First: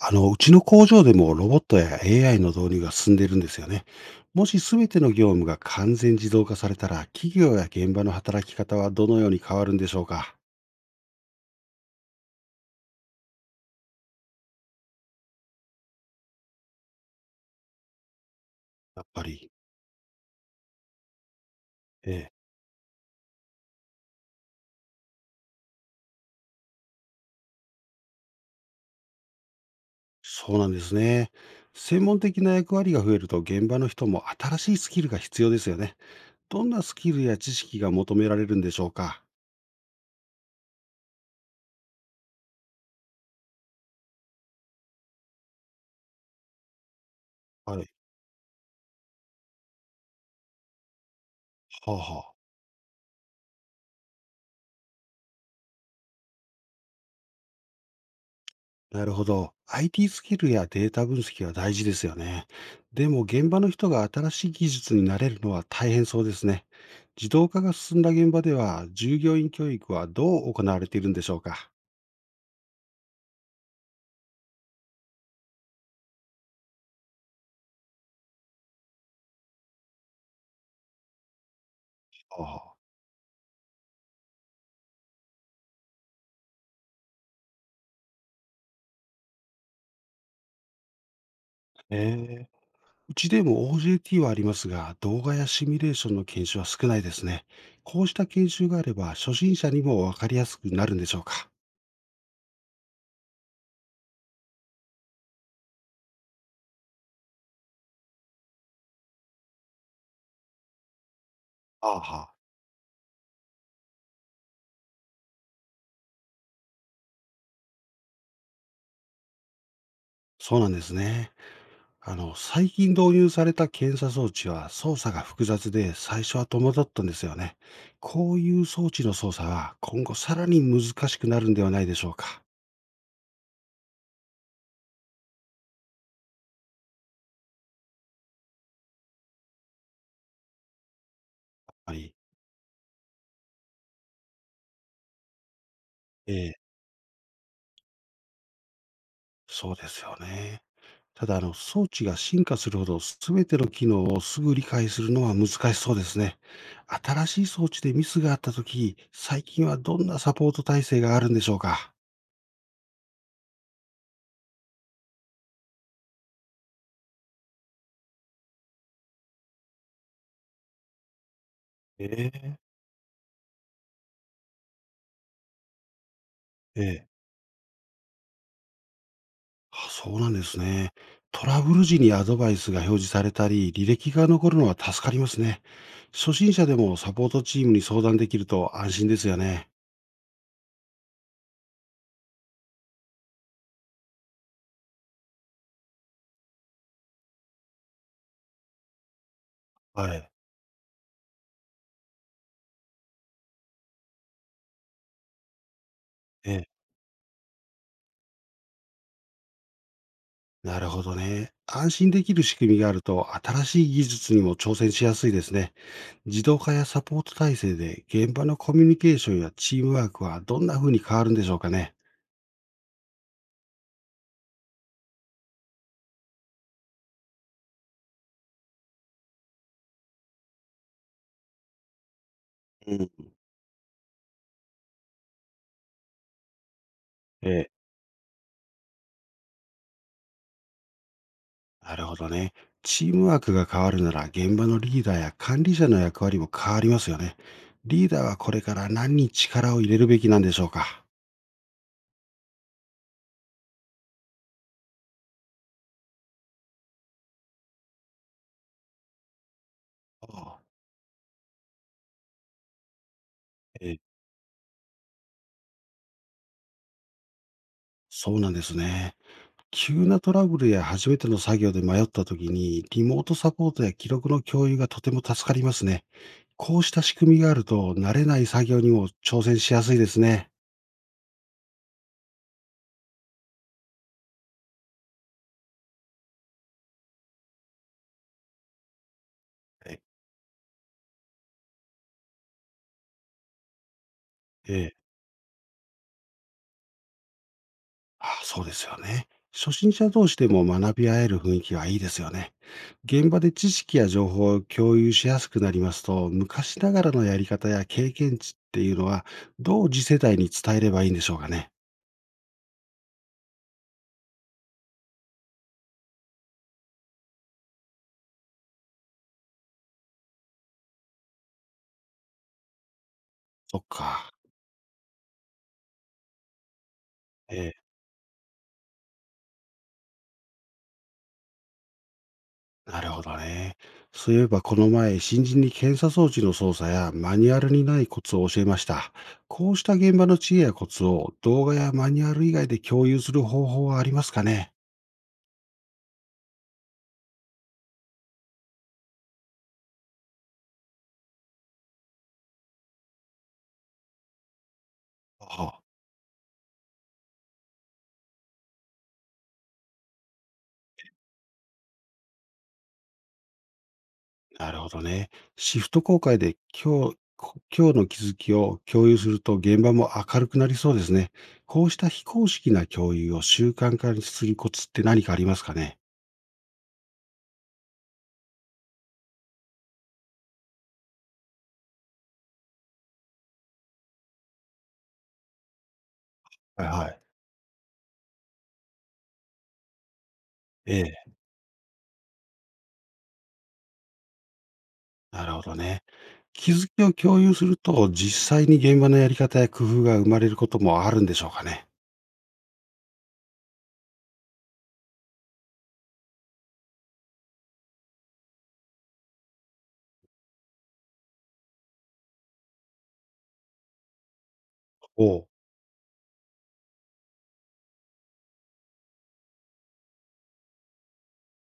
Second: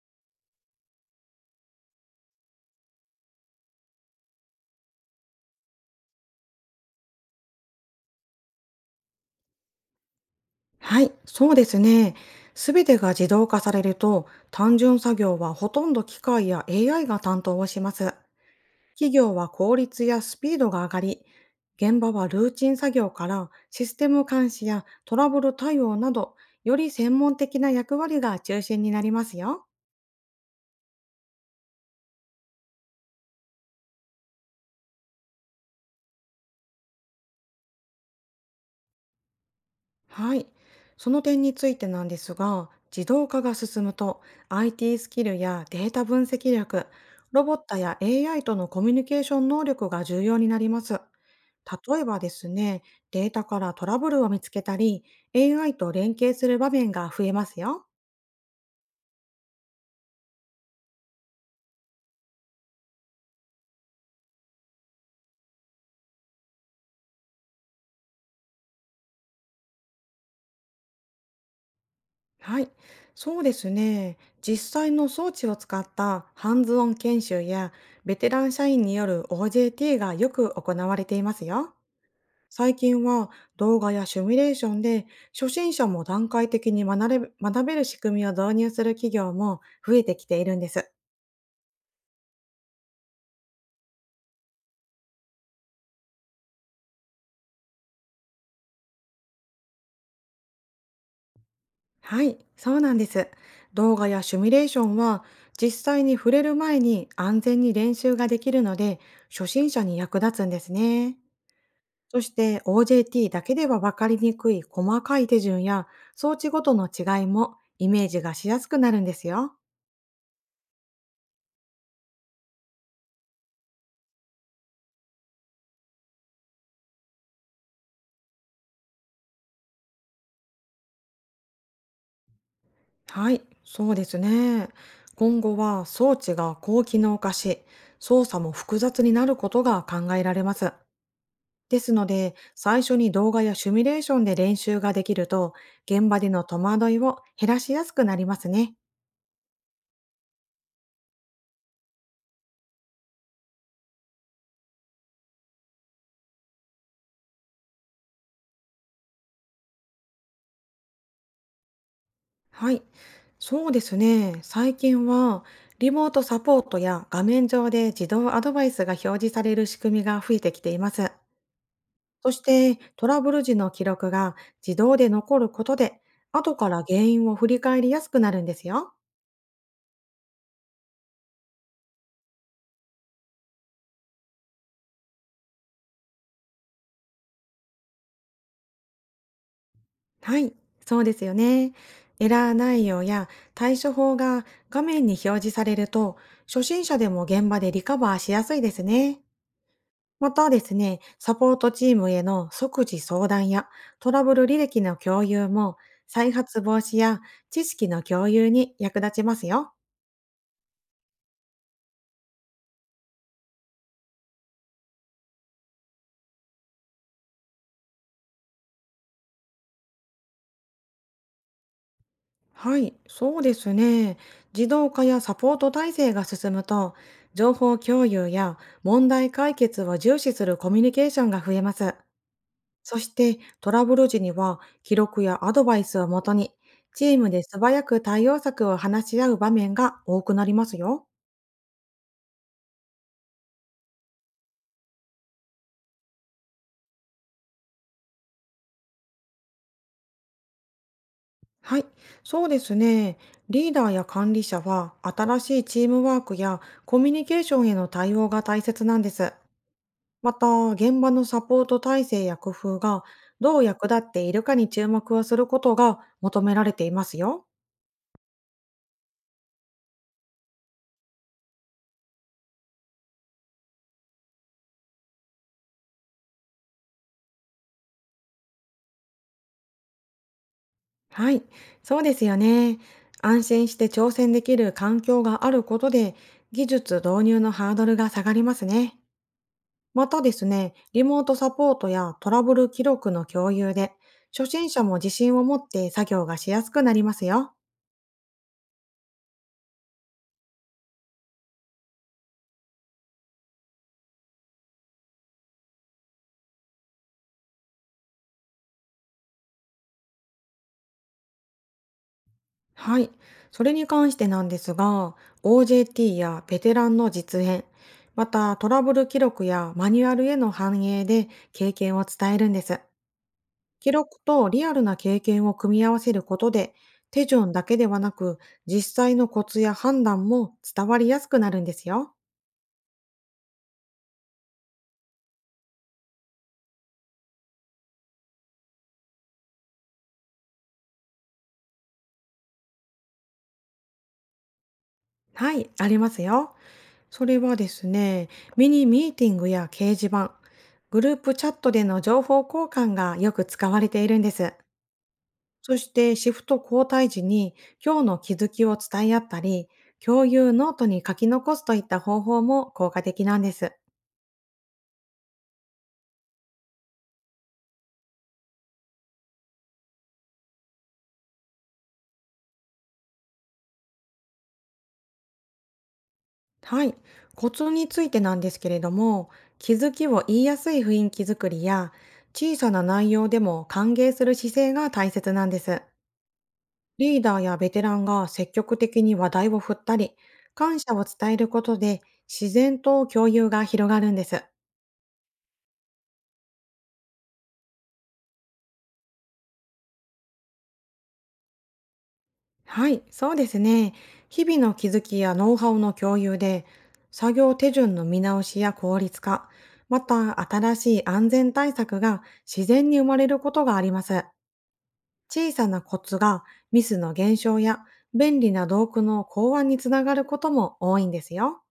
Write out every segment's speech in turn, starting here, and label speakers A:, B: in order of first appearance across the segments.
A: うちの工場でもロボットや AI の導入が進んでいるんですよね。もし全ての業務が完全自動化されたら、企業や現場の働き方はどのように変わるんでしょうか？
B: はい、そうですね。すべてが自動化されると、単純作業はほとんど機械や AI が担当をします。
A: やっ
B: 企
A: ぱ
B: 業は
A: り。
B: 効率やスピードが上がり、現場
A: え
B: は
A: え、
B: ルーチン作業からシステム監視やトラブル対応など、より専門的な役割が中心になりますよ。
A: そうなんですね。専門的な役割が増えると、現場の人も新しいスキルが必要ですよね。どんなスキルや知識が求められるんでしょうか？
B: はい。その点についてなんですが、自動化が進むと IT スキルやデータ分析力、ロボット
A: はい。
B: や AI とのコミュニケーション能力が重要になります。
A: はあ
B: 例えば
A: は
B: で
A: あ。
B: すね、データからトラブルを見つけたり、AI と連携する場面が増えますよ。
A: なるほど。IT スキルやデータ分析は大事ですよね。でも現場の人が新しい技術に慣れるのは大変そうですね。自動化が進んだ現場では従業員教育はどう行われているんでしょうか？
B: はい。そうですね。実際の装置を使ったハンズオン研修やベテラン社員による OJT がよく行われていますよ。
A: ああ。
B: 最近は動画やシミュレーションで初心者も段階的に学べる仕組みを導入する企業も増えてきているんです。
A: ええ。うちでも OJT はありますが、動画やシミュレーションの研修は少ないですね。こうした研修があれば初心者にもわかりやすくなるんでしょうか？
B: はい、そうなんです。動画やシミュレーションは実際に触れる前に安全に練習ができるので初心者に役立つんですね。
A: あ
B: そし
A: あ、
B: て OJT だけでは分かりにくい細かい手順や装置ごとの違いもイメージがしやすくなるんですよ。
A: そうなんですね。最近導入された検査装置は操作が複雑で最初は戸惑ったんですよね。こういう装置の操作は今後さらに難しくなるんではないでしょうか。
B: はい、そうですね。今後は装置が高機能化し、操作も複雑になることが考えられます。です
A: は
B: の
A: い。
B: で、最初に動画やシミュレーションで練習ができると、現場で
A: え
B: の
A: え、
B: 戸惑いを減らしやすくなりますね。
A: そうですよね。ただ、装置が進化するほど全ての機能をすぐ理解するのは難しそうですね。新しい装置でミスがあったとき、最近はどんなサポート体制があるんでしょうか。
B: はい、そうですね。最近は、リモートサポートや画面上で自動アドバイスが表示される仕組みが増えてきています。
A: え
B: そし
A: え。
B: て、トラブル時の記録が自動で残ることで、後から
A: え
B: 原
A: え。
B: 因を振り返りやすくなるんですよ。
A: あ、そうなんですね。トラブル時にアドバイスが表示されたり、履歴が残るのは助かりますね。初心者でもサポートチームに相談できると安心ですよね。
B: はい、そうですよね。エラー内容や対処法が画面に表示されると、初心者でも現場でリカバーしやすいですね。
A: はい。
B: またですね、サポートチームへの即時相談やトラブル履歴の共有も、再
A: え
B: 発
A: え、
B: 防止や知識の共有に役立ちますよ。
A: なるほどね。安心できる仕組みがあると、新しい技術にも挑戦しやすいですね。自動化やサポート体制で、現場のコミュニケーションやチームワークはどんな風に変わるんでしょうかね。
B: はい、そうですね。自動化やサポート体制が進むと、情報共有や問題解決を重視するコミュニケーションが増えます。
A: う
B: そし
A: ん。
B: てトラブル時には記録やアドバイスをもとに、チームで素
A: ええ。
B: 早く対応策を話し合う場面が多くなりますよ。
A: なるほどね。チームワークが変わるなら現場のリーダーや管理者の役割も変わりますよね。リーダーはこれから何に力を入れるべきなんでしょうか？
B: はい、そうですね。リーダーや管理者は新しいチームワークやコミュニケーションへの対応が大切なんです。また、
A: ああ。
B: 現場のサポート体制や工夫がどう役立
A: え、
B: っているかに注目をすることが求められていますよ。
A: そうなんですね。急なトラブルや初めての作業で迷った時にリモートサポートや記録の共有がとても助かりますね。こうした仕組みがあると慣れない作業にも挑戦しやすいですね。
B: はい、そうですよね。安心して挑戦できる環境があることで、技術導入のハードルが下がりますね。
A: はい。
B: またですね、リモートサポートやトラブル記録の共有で、初心者
A: え
B: も
A: え。
B: 自信を持って作業がしやすくなりますよ。
A: あ、そうですよね。初心者同士でも学び合える雰囲気はいいですよね。現場で知識や情報を共有しやすくなりますと、昔ながらのやり方や経験値っていうのは、どう次世代に伝えればいいんでしょうかね。
B: はい。それに関してなんですが、OJT やベテランの実演、またトラブル記録やマニュアルへの反映で経験を伝えるんです。
A: そっ
B: 記録
A: か。
B: とリアルな経験を組み合わせることで、手順
A: え
B: だ
A: え、
B: けではなく、実際のコツや判断も伝わりやすくなるんですよ。
A: なるほどね。そういえばこの前、新人に検査装置の操作やマニュアルにないコツを教えました。こうした現場の知恵やコツを動画やマニュアル以外で共有する方法はありますかね。
B: はい、ありますよ。それはですね、ミニミーティングや掲示板、グループチャットでの情報交換がよく使われているんです。
A: は
B: そ
A: あ。
B: してシフト交代時に今日の気づきを伝え合ったり、共有ノートに書き残すといった方法も効果的なんです。
A: なるほどね。シフト公開で今日の気づきを共有すると現場も明るくなりそうですね。こうした非公式な共有を習慣化にするコツって何かありますかね？
B: はい。コツについてなんですけれども、気づきを言いやすい雰囲気づくりや、小さな内容でも歓迎する姿勢が大切なんです。
A: はいは
B: リ
A: い。
B: ーダーやベテランが積極的に話題を振ったり、感謝
A: え
B: を伝
A: え、
B: えることで自然と共有が広がるんです。
A: なるほどね。気づきを共有すると実際に現場のやり方や工夫が生まれることもあるんでしょうかね。
B: はい、そうですね。日々の気づきやノウハウの共有で、作業手順の見直しや効率化、また新しい安全対策が自然に生まれることがあります。
A: お。
B: 小さなコツがミスの減少や便利な道具の考案につながることも多いんですよ。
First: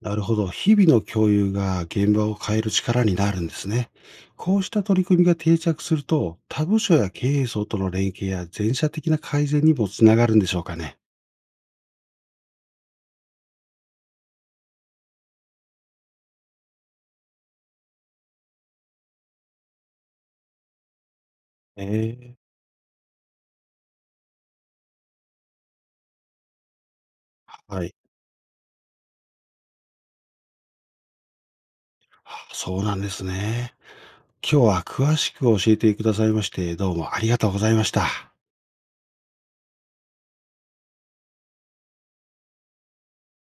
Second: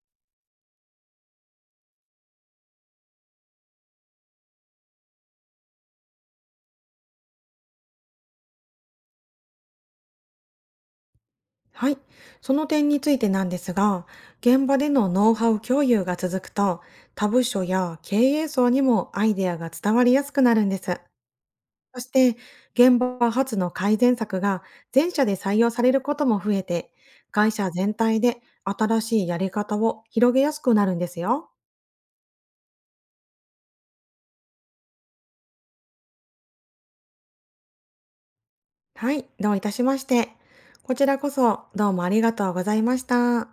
A: なるほど。日々の共有が現場を変える力になるんですね。こうした取り組みが定着すると、他部署や経営層との連携や全社的な改善にもつながるんでしょうかね。
B: はい。その点についてなんですが、現場でのノウハウ共有が続くと、他部署や経営層にもアイデアが伝わりやすくなるんです。そして、
A: ええ。
B: 現場発の改善策が全社で採用されることも増えて、会社
A: は
B: 全
A: い。
B: 体で新しいやり方を広げやすくなるんですよ。
A: あ、そうなんですね。今日は詳しく教えてくださいまして、どうもありがとうございました。
B: はい、どういたしまして。こちらこそどうもありがとうございました。